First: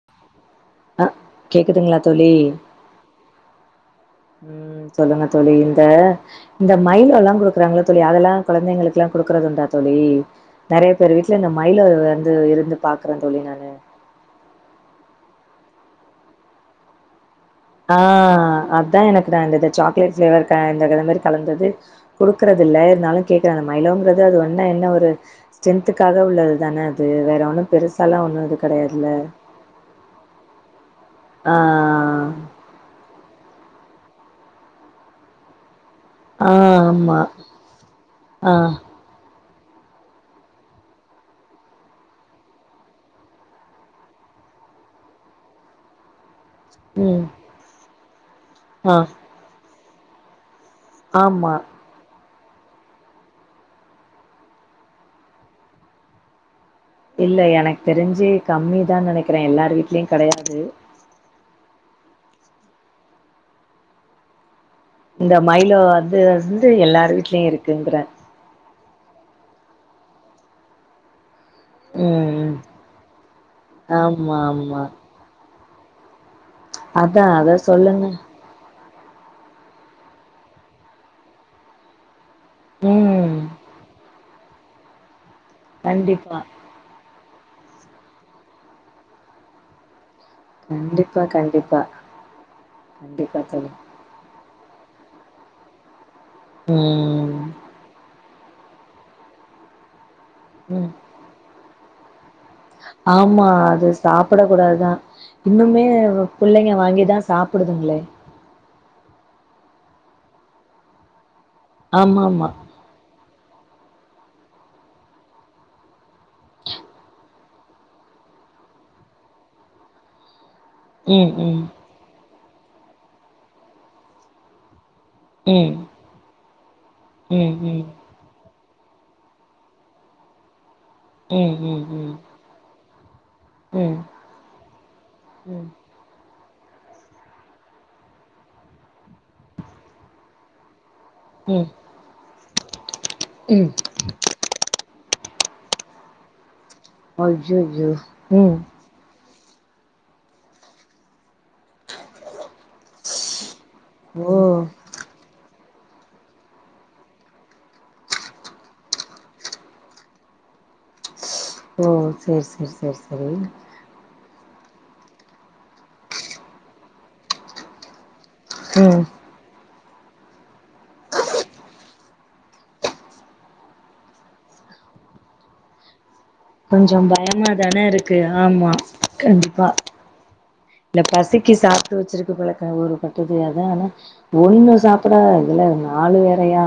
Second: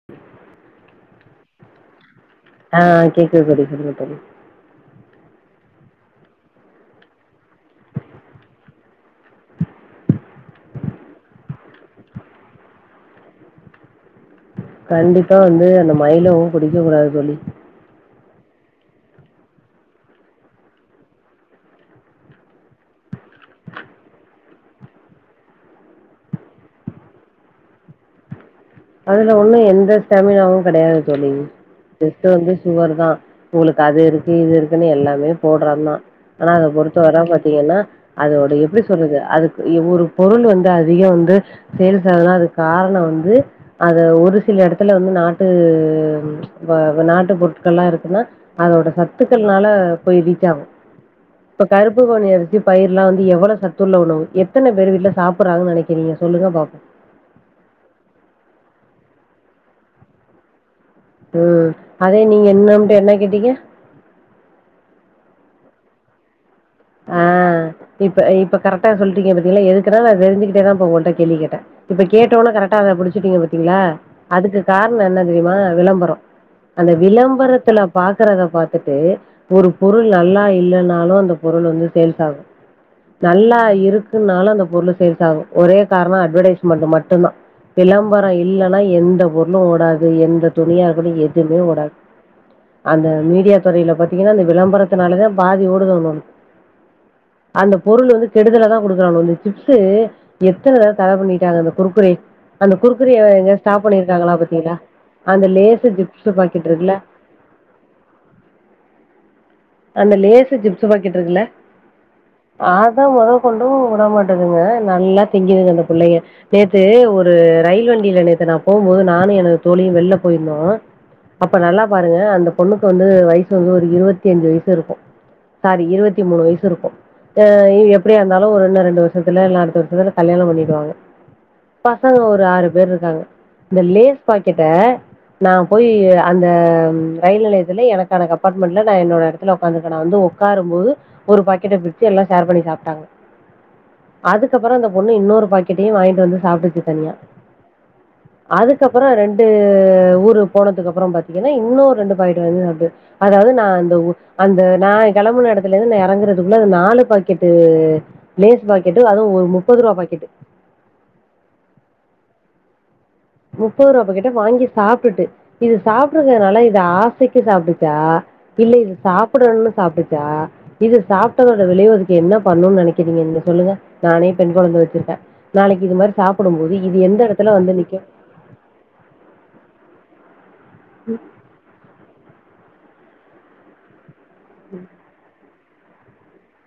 அ [inaudible] அ கேக்குதுங்களா தோழி ஆ கேக்குது தோழி சொல்லுங்க தோழி ம் சொல்லுங்க தோழி இந்த இந்த மயிலோலா குடுக்குறாங்கள தோழி அதலா கொழந்தைங்களுக்குலா குடுக்குறதுண்டா தோழி நறைய பேர் வீட்டுல இந்த மயிலோ வந்து இருந்து பாக்குற தோழி நானு கண்டிப்பா வந்து அந்த மயிலோவு குடிக்க கூடா தோழி ஆ அத்தா எனக்கு நா இந்த இத சாக்லேட் ஃபிளேவர் க இந்த வெல மாரி கலந்தது குடுக்குறதில்ல இருந்தாலு கேக்குறே இந்த மயிலோங்குறது அது ஒண்ணா என்ன ஒரு ஸ்ட்ரென்த்துக்காக உள்ளது தானே அது வேற ஒண்ணு பெருசாலா ஒண்ணு இதுக் அதுல ஒண்ணு எந்த ஸ்டாமினாவு கெடையாது தோழி ஆ ஜஸ்ட் வந்து சுகர் தா உங்களுக்கு அது இருக்கு இது இருக்குன்னு எல்லாமே போடுறாதா ஆ ஆ ஆனா அத பொறுத்த ஆமா வர பாத்தீங்கன்னா அதோட ஆ எப்டி சொல்றது அதுக்கு ஒரு பொருள் வந்து அதிக வந்து செயல்ஸ் ஆனா அதுக்கு காரண வந்து அத ஒரு சில எடத்துல வந்து நாட்டு இந்த ம் நாட்டு பொருட்கள் எல்லா இருக்குன்னா அதோட ஆ சத்துக்கள்னால போய் ரீச்சாகு ஆமா இப்ப பருப்பு கொஞ்ச எடுத்து பயிருலா வந்து எவ்வள சத்துள்ள உணவு எத்தன பேர் வீட்ல சாப்பட்றாங்க நனைக்கிறீங்க சொல்லுங்க பாப்பாே இல்ல எனக்கு தெரிஞ்சு கம்மி தா நனைக்கிறே எல்லார் வீட்லயு கெடையாது ம் அதே நீங்க என்னம்ட்டு என்ன கேட்டீங்க இந்த மைலோ அது து ஆ இப்ப இப்ப கரெக்டா சொல்ட்டீங்கீங்க பாத்தீங்களா இதுக்குன்னா நா தெரிஞ்சுக்கிட்டே தா போ ஒகள்ட்ட கேள்வி கேட்டே இப்ப ம் கேட்டோனே ம் கரெக்டா அத புடிச்சட்டீங்க பாத்தீங்களா ஆமா அதுக்கு ஆமா காரண என்னது தெரியுமா விளம்பரோ அந்த அதா அத விளம்பரத்துல சொல்லுங்க பாக்குறத பா த்துட்டு ஒரு பொருள் நல்லா இல்லன்னாலு அந்த பொருள் வந்து சேல்ஸ் ஆகு ம் நல்லா இருக்குனாலு அந்த பொருள் சேல்ஸ் ஆகு ஒரே காரணொ கண்டிப்பா அட்வர்டைஸ் மன்ட் மட்டுதா விளம்பரோ இல்லன்னா எந்த பொருளு ஓடாது எந்த தொழியா கண்டிப்பா அதுலயு எதுவுமே கண்டிப்பா ஒடா அந்த கண்டிப்பா மீடியா தோழி துறையில ப தீங்கன்னா அந்த விளம்பரத்துனாலதா பாதி ஓடுது [unintelligible] ம் அந்த பொருள் வந்து கெடுதல தா கொடுக்குறானு இந்த சிப்ஸு எத்தன ம் தவ தட பண்ணிட்டாங்க அந்த குற்க்குரே ஆமா அது சாப்புட பாத்தீங்களா? கூடாதுதா அந்த இன்னுமே லேஸு சிப்ஸு பாக்கெட் பிள்ளைங்க இருக்குல்ல, வாங்கிதா சாப்புடுதுங்களே அந்த லேசு ஜிப்ஸு பாக்கிட்ருக்குல ஆமா ஆமா அத மொதல் கொண்டு விட மாட்டேதுங்க நல்லா திங்கிதுங்க அந்த பிள்ளைங்க நேத்து ஒரு ரயில் வண்டியில நேத்து நா போகும்போது நானு எனனோட தோழியு வெளில போயிருந்தோ ம் அப்ப ம் நல்லா பாருங்க அந்த பொண்ணுக்கு வந்து வயசு வந்து ஒரு இருவத்தி அஞ்சு வயசு இருக்கு ம் சாரி இருவத்தி மூணு வயசு இருக்கு ஆ ம் ம் இ ம் எ ப்டியா இருந்தாலு ஒரு இன்னு ரெண்டு வருஷத்துல இல்ல அடுத்த வருஷத்துல கல்யாண பண்ணிடுவாங்க ம் ம் பசங்க ஒரு ஆறு பேர் இருக்காங்க இந்த ம் லேஸ் பாக்கெட்ட நா ம் போய் அந்த ரயில் நிலையத்துல எனக்கான அப்பார்ட்மெண்ட்ல நா என்னோட எடத்துல ஒக்காந்துக்கே நா வந்து ஒக்காரும் போது ஒரு ம் பாக்கெட்ட பிச்சி எல்லா ஷேர் பண்ணி சாப்டாங்க ம் அதுக்கப்பற அந்த பொண்ணு இன்னொரு பாக்கெட்டையு வாங்கிட்டு வந்து சாப்டுச்சு தனியா அய்யய்யோ ம் அதுக் அதுக்கப்புற ரெண்டு ஊரு போனதுக்கு அப்புற பாத்தீங்கன்னா இன்னும் ரெண்டு பாக்கெட் வந்து சாப்டு அதாவது நா அந்த ஊர் ஓ அந்த நா கெளம்புன எடத் துல இருந்து நா எறங்கறதுக்குள்ள அது நாலு பாக்கெட்டு லேஸ் பாக்கெட்டு வாங்க முப்பது ரூவா பாக்கெட்டு ஓ செரி செரி செரி செரி முப்பது ரூவா பாக்கெட்டு வாங்கி சாப்டுட்டு இது சாப்டுறக்கறதுனால இத ஆசைக்கு சாப்டுச்சா இல்ல இது ம் சாப்டனுன்னு சாப்டுச்சா இது சாப்டதோட விளைவு இதுக்கு என்ன பண்ணுனு நெனைக்கிறீங்க நீங்க சொல்லுங்க நானே பெண் கொழந்த வச்சிருக்கே நாளைக்கு இது மாரி சாப்புடும் போது கொஞ்சோ இது எந்த எடத்துல வந்து பயமாதான நிக்கு இருக்கு ஆமா கண்டிப்பா இல்ல பசிக் சிக்கு சாப்ட்டு வச்சிருக்கு போலக்க ஒரு கட்டது அதா ஆனா ஒண்ணு சாப் புடா இதுல நாலு வேறையா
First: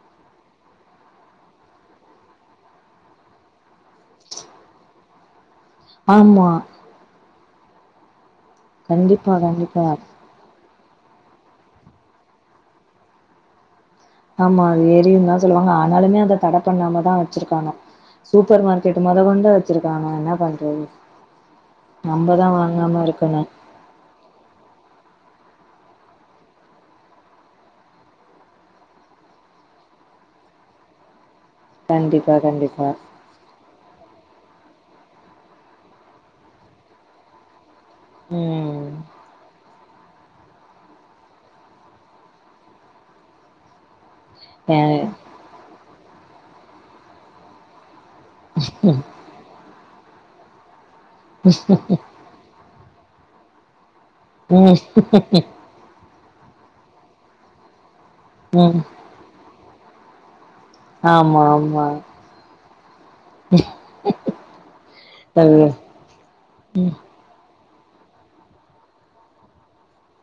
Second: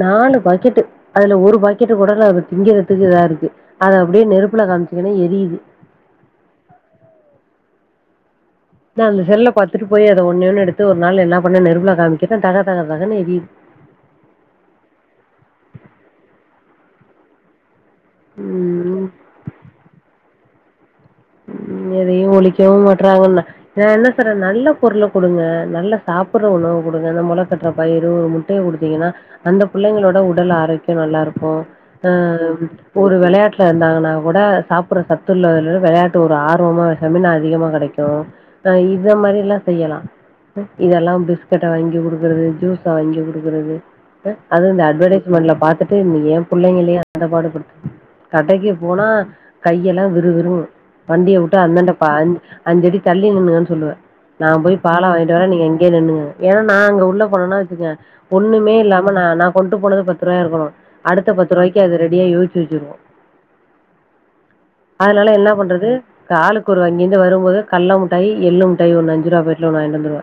நாலு பாக்கெட்டு அதுல ஒரு பாக்கெட்டு கூட நா திங்கறதுக்கு இதா இருக்கு அத அப்டியே நெருப்புல காமிச்சிங்கன்னா எரியுது ஆமா நா அதுல கண்டிப்பா செல்ல பாத்துட்டு கண்டிப்பா போய் அத ஒண்ணெ ஒண்ணு எடுத்து ஒரு நாள் என்ன பண்ண நெருபுல காமிக்கிறே தக தக தகன்னு ஏரியுது ஆமா அது ஏரியுந்தா சொல்லுவாங்க ஆனாலுமே அத தட பண்ணாமதா வச்சிருக்காங்க சூப்பர் ம் மார்க்கெட் மொத கொண்டு வச்சிருக்காங்க என்னா பண்றது எதையு நம்மதா ஒளிக்கவு வாங்காம இருக்கணு மாட்டறாங்கன்ன நா என்ன சொல்ற நல்ல பொருள கொடுங்க நல்ல சாப்புற உணவு கொடுங்க அந்த மொள கட்டுற பயிறு ஒரு முட் ட்டய கொடுத்தீங்கன்னா அந்த புள்ளைங்களோட உடல் ஆரோக்கியொ நல்லா இருக்கு அ கண்டிப்பா கண்டிப்பா ஒரு வெளையாட் டுல இருந்தாங்கன்னா கூட சாப்புற சத்து உள்ள வெளையாட்டு ஒரு ஆர்வமா செமினா அதிகமா கெடைக்கு ம் நா இத மாரில்லா செய்யலா இதல்லா பிஸ்கட்ட வாங்கி குடுக்குறது ஜூஸ வாங்கி குடுக்குறது அது ஏ இந்த அட்வர்டைஸ்மெண்ட்ல பாத்துட்டு ஏ புள்ளைங்களே அந்த பாடு படுத்து கடைக்கு போனா கையெல்லா விறுவிருங்கு வண்டிய வுட்டு அந்தண்ட பான்ஞ் அஞ்சடி தள்ளி நின்னுங்கன்னு சொல்லுவே நா போய் பால ம் வாங்கிட்டு வர நீங்க இங்கேயே நில்லுங்க ஏன்னா நா அங்க உள்ள போனேனா வச்சுங்க ஒண்ணுமே ம் இல்லாம ந நா கொண்டு போனது பத்து ரூவாயா இருக்கணு அடுத்த ஆமா பத்து ரூவாய்க்கு ஆமா அது ரெடியா யோசிச்சு வச்சிரு அதனால என்ன தோழி பண்ற து ஆளுக்கு ஒரு அங்கிருந்து வரும் போது கல்ல முட்டாய் எள்ளு முட்டாய் ஒண்ண அஞ்சு ரூவா பாக்கெட்ல ஒண்ணு வாங்கிட்டு வந்துருவ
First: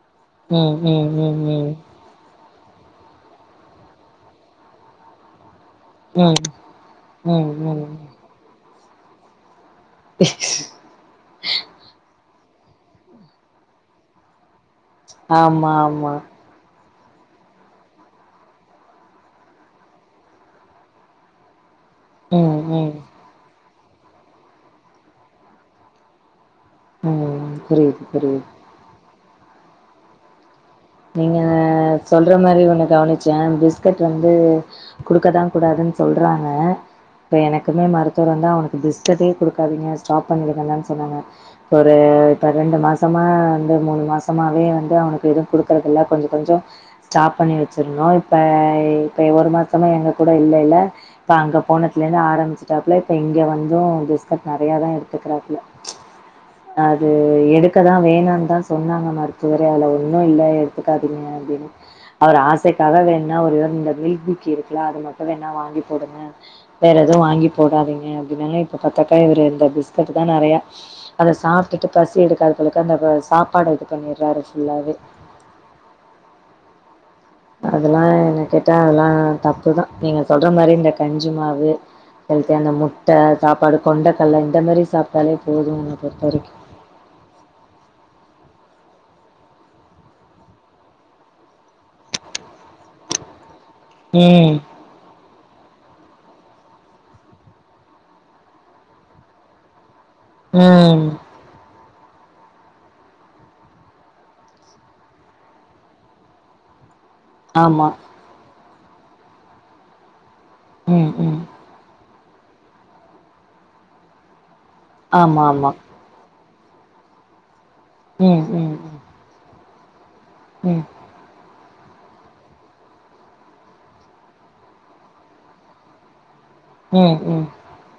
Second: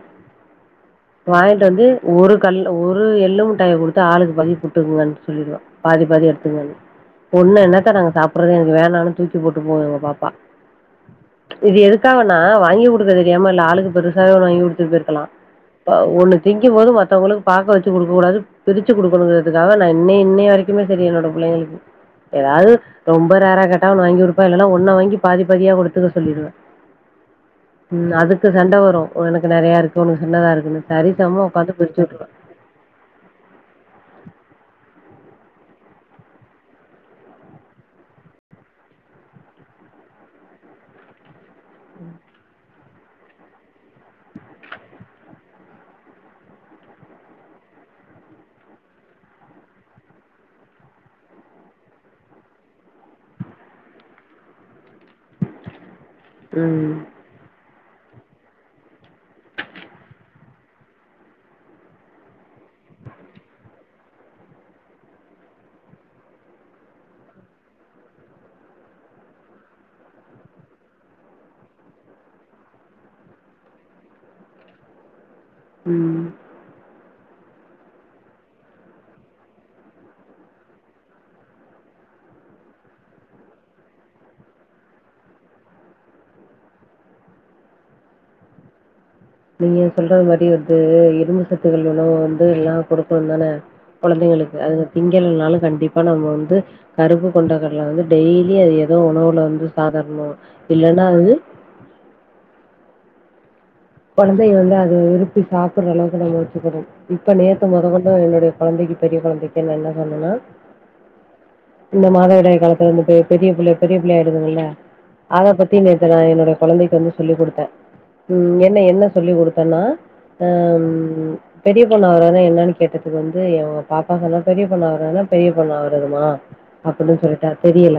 ம் ம் ம் வாங்கிட்டு ம் வந்து ஒரு கல் ஒரு எள்ளு முட்டாய கொடுத்து ஆளுக்கு பாதி புட்டுக்குங்கன்னு சொல்லிடுவ பாதி பாதி ம் எடுத்துக்குங்கனு ம் பொண்ணு என்னத்தா ம் நாங்க சாப்டுறது எனக்கு வேணானு தூக்கி போட்டு போவா பிளாக் இது எதுக்காகனா வாங்கி குடுக்க தெரியாம இல்ல ஆளுக்கு பெருசாவே ஒன்னு வாங்கி குடுத் து போயிருக்கலா ஆமா ஆமா ஒன்னு திங்கும் போது மத்தவங்களுக்கு பாக்க வச்சு குடுக்க கூடாது பிரிச்சு குடுக்கணுங்கிறதுக்காக நான் இன்னி இன்னை வரைக்குமே சரி என்னோட பிள்ளைங்களுக்கு ம் ஏதாது ம் ரொம்ப ரேரா கேட்டா ஒன்னு வாங்கி குடுப்ப இல்லன்னா ஒன்ன வாங்கி பாதி பாதியா கொடுத்துக்க சொல்லிடுவ ம் புரியுது ம் புரியுது அதுக்கு சண்ட வரு எனக்கு நெறைய இருக்கு ஒனக்கு சின்னதா இருக்குன்னு சரி நீங்க சமமா உக்காந்து பிரிச்சு விட்டுருவே சொல்ற மாரி ஒன்னு கவனிச் ச பிஸ்கட் வந்து குடுக்க தா கூடாதுனு சொல்றாங்க இப்போ எனக்குமே மருத்துவர் வந்து அவனுக்கு பிஸ்கட்டே கொடுக்காதீங்க ஸ்டாப் பண்ணிடுங்கந்தானு சொன்னாங்க இப்ப ஒரு பன்ணெண்டு மாசமா வந்து மூணு மாசமாவே வந்து அவனுக்கு எதுவு கொடுக் கறதுல்லா கொஞ்ச கொஞ்சோ ஸ்டாப் பண்ணி வச்சிர்ணொ இப்ப இப்ப ஒரு மாசமா எங்க கூட இல்லைல இப்ப அங்க போனத்துல இந்து ஆரம்பிச்சிட்டாப்புல இப்ப இங்க வந்து பிஸ்கட் நெறையா தா எடுத்துக்குறாப்ல ம் அது எடுக்கதா வேணான்தா சொன்னாங்க மருத்துவரே அல ஒன்னு இல்ல எத்துக்காதீங்க அப்டினு அவர் ஆசைக்காக வேன்னா ஒரு இந்த மில்க் பிக்கி இருக்குலா அத மட்டு வேணா வாங்கி போடுங்க வேற எதுவு வாங்கி போடாதீங்க அப்டின்னாங்க இப்போ பாத்தாக்க இவரு இந்த பிஸ்கட்டு தா நெறைய அத சாப்ட்டுட்டு பசி எடுக்காது போளுக்கு அந்த ப சாப்பாடு இது பண்ணிறாரு ஃபுல்லாவே ம் அதெல்லா என்ன கேட்டா அதல்லா தப்புதா நீங்க சொல்ற மாரி இந்த கஞ்சி மாவு அவுருக்கு அந்த முட்ட சாப்பாடு கொண்டக்கல்ல இந்த மாரி சாப்ட்டாலே போது என்ன பொற்த்த வரிக்கு நீங்க சொல்றது மாரி வந்து இரும்பு சத்துகள் உணவு வந்து எல்லா குடுப்போந் தான கொழந்தைங்களுக்கு ம் அது திங்களனாலு கண்டிப்பா நம்ம வந்து கருப்பு கொண்டக்கடல வந்து டெய்லி அது எதோ உணவுல வந்து சாதார்ணோ இல்லன்னா ம் அது கொழந்தைய வந்து அத விருப்பி சாப்பிடுற அளவுக்கு நம்ம வெச்சுக்கிறோ இப்ப நேத்து ஆமா. மொதக்கொண் டு என்னுடைய கொழந்தைக்கு பெரிய கொழந்தைக்கு என்னென்ன சொன்னேன்னா ம் ம் இந்த மாதவிடாய் காலத்துலருந்து பெ பெரிய பிள்ளை பெரிய பிள்ளை ஆய்டுதுங்கல்ல ஆமா அத ஆமா பத்தி நே த்து நா என்னோடைய கொழந்தைக் வந்து சொல்லிக் குடுத்தே ம் என்ன என்ன சொல்லி குடுத்தன்னா அ ம் பெரிய பொண்ணு ஆவரத்னா என்னான்னு கேட்டத்துக்கு வந்து எ பாப்பா சொன்னா பெரிய பொண்ணு ஆவுரத்னா பெரிய பொண்ணு ஆவுரதுமா அப்படி ம் ம் சொல்லிட்டா தெரியல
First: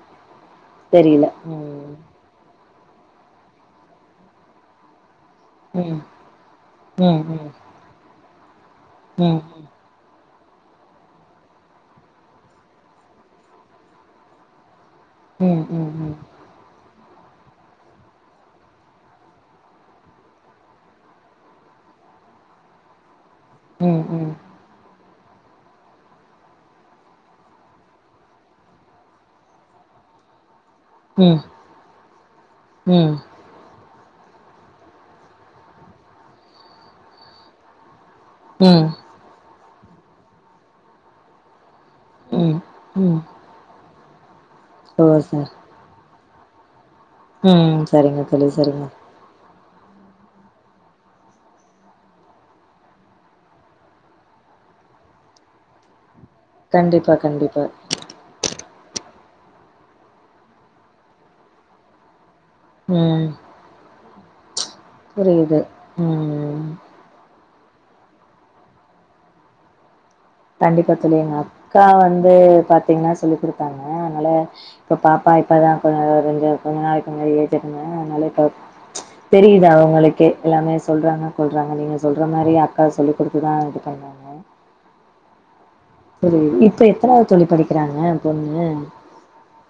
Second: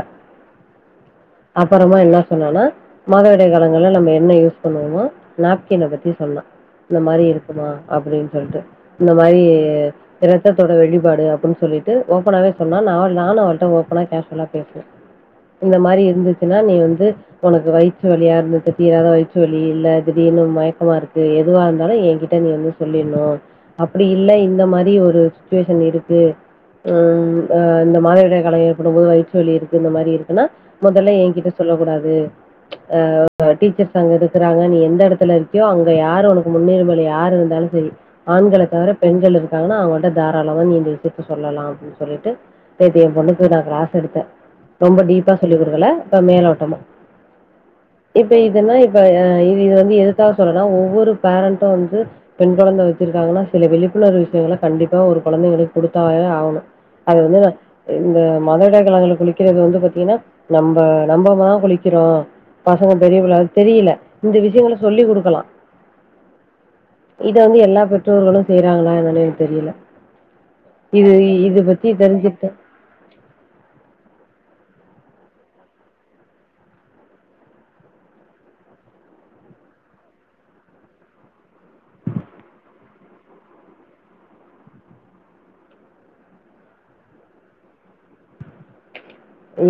தெரில அ ப்பறமா ம் என்னா சொன்னான்னா மாதவிடாய் காலங்கள்ல நம்ம என்ன யூஸ் பண்ணுவோமோ நாப்கின்ன ம் பத்தி சொன்னா இந்த ம் மாரி ம் ம் இருக்குமா அப்படின் சொல்ட்டு இந்த ம் மாரி ரத்ததோட வெளிப்பாடு அப்டின் சொல்லிட்டு ஓப்பனாவே சொன்னா நாள் நானு அவர்ட்ட ஓபனா கேஷ்வலா பே ம் ம் இந்த ம் ம் மாரி ம் இருந்துச்சுன்னா நீ வந்து உனக்கு வயிற்று வலியா இருந்துச்சு தீராத வயிற்றுவலி இல்ல திடீர்னு மயக்கமா இருக்கு எதுவா இருந்தாலு என்கிட்ட நீ வந்து சொல்லிர்ணு அப்படி இல்ல இந்த மாரி ஒரு சிச்சுவேஷன் இருக்கு ம் அ இந்த மாதவிடாய் காலோ ஏற்படும்போது வயிற்று வலி இருக்கு இந்த மாரி இருக்குனா மொதல்ல ம் என்கிட்ட சொல்லக்கூடாது அ ப டீச்சர்ஸ் அங்க இருக்குறாங்க நீ எந்த எடத்துல இருக்யோ அங்க யாரு உனக்கு முன்னுரிமல யாரு இருந்தாலு செரி ஆண்கள தவர ம் பெண்கள் இருக்காங்கன்னா அவங்கள்ட்ட தாராளமா நீ இந்த விஷயத்த சொல்லலா அப்டின் சொல்லிட்டு ம் நேத்தி எ ம். பொண்ணுக் கு நா க்ளாஸ் எடுத்த ரொம்ப ஓ டீப்பா சார் சொல்லிக்குடுக்கல அ மேலோட்டமா ம் சரிங்க இப்ப தோழி இதெல்லா சரிங்க இப்ப ஆ இது இது வந்து எதுக்கா சொல்றனா ஒவ்வொரு பேரண்ட்டு வந்து பெண் கொழந்த வச்சிருக்காங்கன்னா சில விழிப்புணர்வு விஷயங்கள கண்டிப்பா ஒரு கொழந்தைங்களுக் கொடுத்தாவே ஆவணு கண்டிப்பா அது வந்து கண்டிப்பா இந்த மாதவிடாய்க் காலங்கள்ல குளிக்கிறது வந்து பாத்தீங்கன்னா நம்ப நம்பமா குளிக்கிறோ பசங்க பெரிய ம் புள்ள ஆவுற்த் தெரியில இந்த விஷயங்கள சொல்லி குடுக்கலா புரியுது ம் இத வந்து எல்லா பெற்றோர்களு செய்றாங்களா என்னான்னு எனக்கு தெரியல கண்டிப்பா இது தோழி எங்க இது அக்கா பத்தி வந்து தெரிஞ்சுட்டு பாத்தீங்ன்னா சொல்லிக்குடுத்தாங்க அத்னால இப்ப பாப்பா இப்பதா கொஞ் ஒரு கொஞ்ச கொஞ்ச நாளைக்கு முன்னாடி ஏஜ் அட்டென் பண்ணா அதனால இப்ப தெரியுது அவுங்களுக்கே எல்லாமே சொல்றாங்க கொல்றாங்க நீங்க சொல்ற மாரி அக்கா சொல்லிக் குடுத்துதா இது பண்ணுவாங்க [unintelligible] இப்ப எத்தனாவ்து தோழி படிக்கிறாங்க பொண்ணு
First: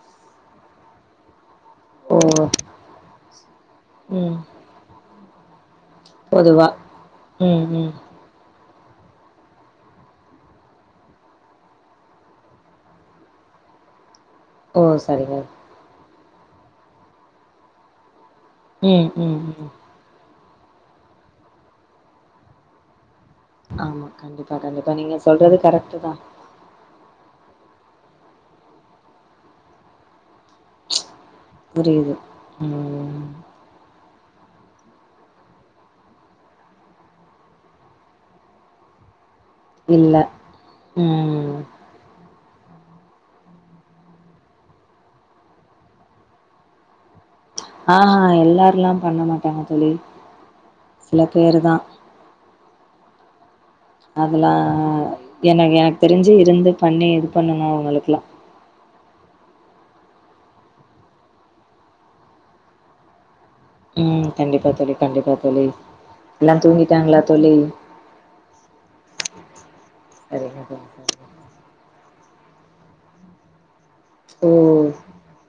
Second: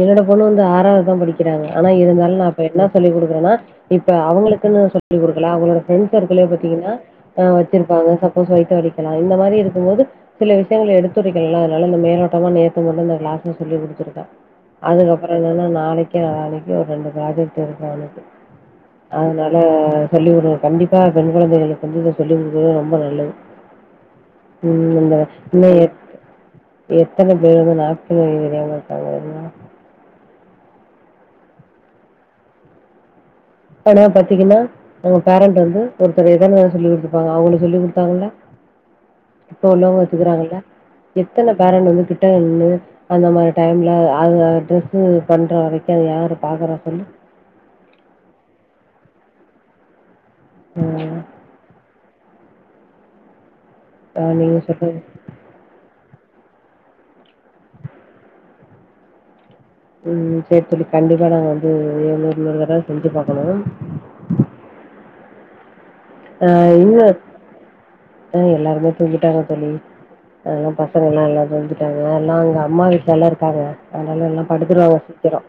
என்னோட பொண்ணு வந்து ஆறாவத்தா படிக்கிறா அவ ஆனா ஓ இருந்தாலு நா இப்ப என்னா சொல்லி குடுக்குறனா இப்ப ம் அவங்களுக்குன்னு சொல்லிக்குடுக்கல அவுங்களோட ஃப்ரெண் சர்க்கிளே பொதுவா பாத்தீங்கன்னா அ ம் ம் வச்சிருப்பாங்க இப்ப சொல்ட்டு அளிக்கலா இந்த மாரி இருக்கும் போது சில விஷயங்கள எடுத்துரைக்கல்ல அதனால இந்த மேலோட்டமா நேத்து மட்டு இந்த க்ளாஸ்ல சொல்லி குடுத்துருக்க ஓ அதுக்கப்புற சரிங்க. என்னன்னா நாளைக்கு நாளானைக்கு ஒரு ரெண்டு ப்ராஜெக்ட் இருக்கு அவளுக்கு ம் ம் அதனால ம் சொல்லிக்குடுங்க கண்டிப்பா பெண் குழந்தைகளுக்கு வந்து இத சொல்லிக்குடுக்குறது ரொம்ப நல்லது ஆமா கண்டிப்பா கண்டிப்பா ம் இந்த நீங்க சொல்றது இன்னும் கரெக்ட்டு எத் தா எத்தன பேரு நாப்கின் வெக்க தெரியாம இருக்காங்க தெரிமா புரியுது ம் ஆனா பாத்தீங்கன்னா அவங்க பேரண்ட் வந்து ஒருத்தர் எதன சொல்லி குடுத்துருப்பாங்க அவங்ளுக்கு சொல்லி குடுத்தாங்கள்ள [inaudible] இப்ப உள்ளவங்க இல்ல. ஒத்துக்கறாங்கல்ல ம் எத்தன பேரண்ட் வந்து திட் ட வந்து அந்த மாரி டைம்ல அது ட்ரெஸ்ஸு பண்ற வரைக்கு அது யாரு பாக்கற தோழி ஆ எல்லார்லா பண்ண மாட்டாங்க தோழி ம். சில பேரு தா ஆ அதெல்லா நீங்க சொல்றது எனக்கு எனக்கு தெரிஞ்சி இருந்து பண்ணி இது பண்ணணு அவங்களுக்கல்லா ம் ம் சேரி தோழி கண்டிப்பா நாங்க வந்து எழு இன்னொரு தட செஞ்சு பாக்கணும் ம் கண்டிப்பா தோழி கண்டிப்பா தோழி ஆ எல்லா இங்க தூங்கிட்டாங்களா தோழி ஆ எல்லாருமே தூங்கிட்டாங்க தோழி சரிங்க அதலா தோழி ப சங்கல்லா சரிங்க எல்லா தூங்கிட்டாங்க எல்லா அங்க அம்மா வீட்லா இருக்காங்க அதனால எல்லா ஓ படுத்துருவாங்க சீக்கிரோ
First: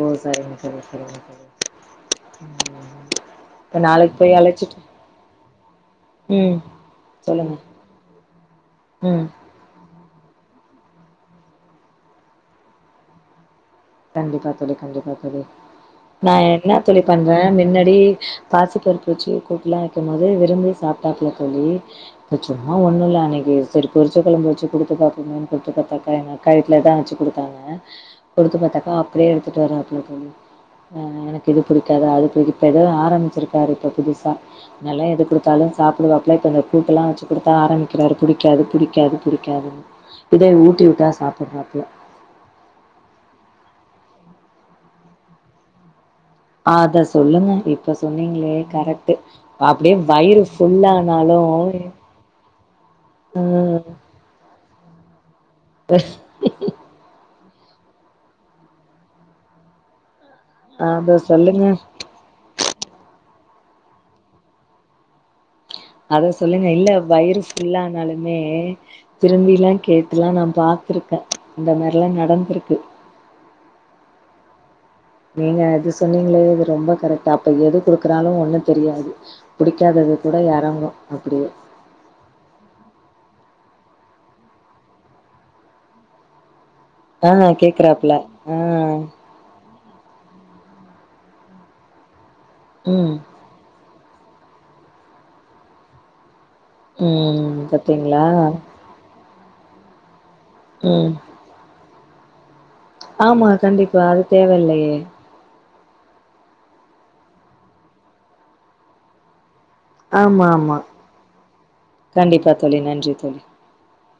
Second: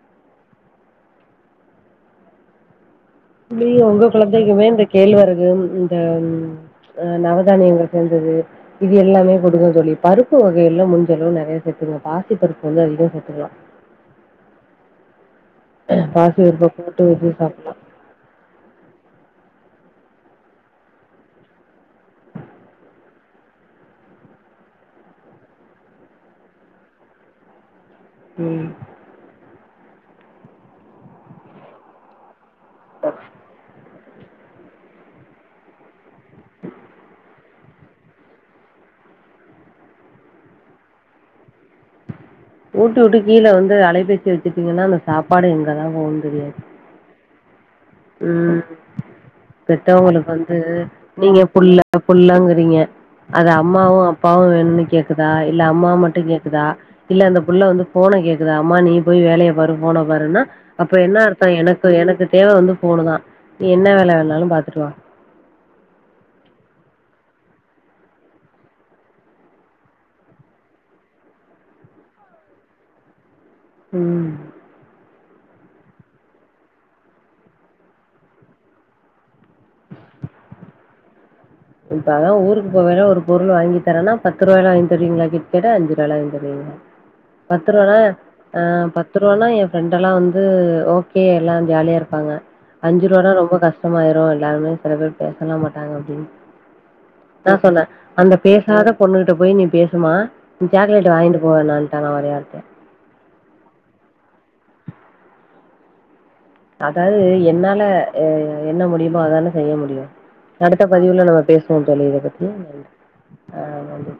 ஓ சரிங்க தோழி சரிங்க தோழி ம் ம் ம் தோழி ஒங்க கொழந்தைக்குமே இந்த கேழ்வரகு ம் இந்த ம் ஆ சொல்லுங்க நவதானியங்கள் செஞ்சதது இது ம் எல்லாமே குடுங்க தோழி பருப்பு வகைகள்ல முடிஞ்சளவு நறையா சேத்துங்க பாசி பருப்பு வந்து அதிகமா சேத்துக்கலா கண்டிப்பா தோழி கண்டிப்பா தோழி நா பாசி பருப்ப என்ன தோழி போட்டு வச்சு பண்ற சாப்ட்லா மின்னடி பாசிப்பருப்பு வச்சு கூட்லா வைக்கும் போது விரும்பி சாப்டாப்பல தோழி சும்மா ஒண்ணு இல்ல அன்னைக்கு சரி பொறிச்ச கொழம்பு வச்சு குடுத்து பாக்கனுன் குடுத்து பாத்தாக்க எனக் கைத்துலதா வச்சு குடுத்தாங்க கொடுத்து ம் பார்த்தாக்கா அப்டியே எடுத்துட்டு வர புடிக்காம அ எனக்கு இது புடிக்காத அது புடி இப்ப ஏதோ ஆரம்பிச்சிருக்காரு இப்ப புதுசா முன்னல்லா எது குடுத்தாலு சாப்பிடுவாப்பல இப்ப இந்த கூட்டு எல்லா வச்சு குடுத்தா ஆரம்பிக்கிறாரு புடிக்காது புடிக்காது புடிக்காது இதே ஊட்டி விட்டா சாப்பறாப்பல ஊட்டி உட்டு கீழ வந்து அலைபேசி வச்சுட்டீங்கன்னா அந்த சாப்பாடு எங்க தா போகுந் தெரியாது அத சொல்லுங்க இப்ப சொன்னீங்களே ம் கரெக்ட் அப்டியே பெத்தவங்களுக்கு வயிறு வந்து ஃபுல்லனாலு நீங்க புள்ள புள்ளங்கிறீங்க அது அம்மாவு அப்பாவு வேணுன்னு கேக்குதா இல்ல அம்மா மட்டு கேக்குதா இல்ல அந்த புள்ள வந்து போன கேக்குதா அம்மா நீ போய் வேலைய பாரு போன பாருன்னா அப்ப அத என்னா அர்த்தோ சொல்லுங்க எனக்கு எனக்கு தேவ வந்து போணு தா நீ என்ன வேல வேணாலு பாத்துட்டு வா அத சொல்லுங்க இல்ல வயிறு ஃபுல்லனாலுமே திரும்பிலா கேட்டுலா நா பார்த்துருக்கே இந்த மாரிலா நடந்திருக்கு ம் நீங்க இது சொன்னீங்ளே இது ரொம்ப கரெக்டா அப்ப எது குடுக்குறாலு ஒண்ணு தெரியாது புடிக்காதது கூட யரங்கு அப்டியே இப்பல்லா ஊருக்கு போவேல ஒரு பொருள் வாங்கி தரன்னா பத்து ரூவாய்ல வாங்கி தருவிங்களா கேட்ட அஞ்ச ரூவாய்ல வாங்கி [inaudible] ஆ பத்து ரூவானா கேக்குறப்புல ஆ பத்து ரூவான்னா என் ப்ரெண்ட் எல்லா வந்து ஓகே எல்லா ஜாலியா இருப்பாங்க அஞ்சு ம் ரூவானா ரொம்ப கஷ்ட கஷ்டமாயிரு எல்லாருமே சில பேர் பேசலா மாட்டாங்க அப்டின்னு அதா ம் சொன்ன பாத்தீங்களா அந்த பேசாத பொண்ணுகிட்ட போய் நீ பேசுமா நீ ம் சாக்லேட் வாங்கிட்டு போவேனான்டாங்க ஒரே வார்த்தையா ஆமா கண்டிப்பா அது தேவ இல்லையே அதாவது என்னால என்ன முடியுமோ அதான செய்ய முடியு ஆமா ஆமா அடுத்த பதிவுல நம்ம பேசுவோ தோழி இத பத்தி கண்டிப்பா தோழி நன்றி தோழி ஆ நன்றி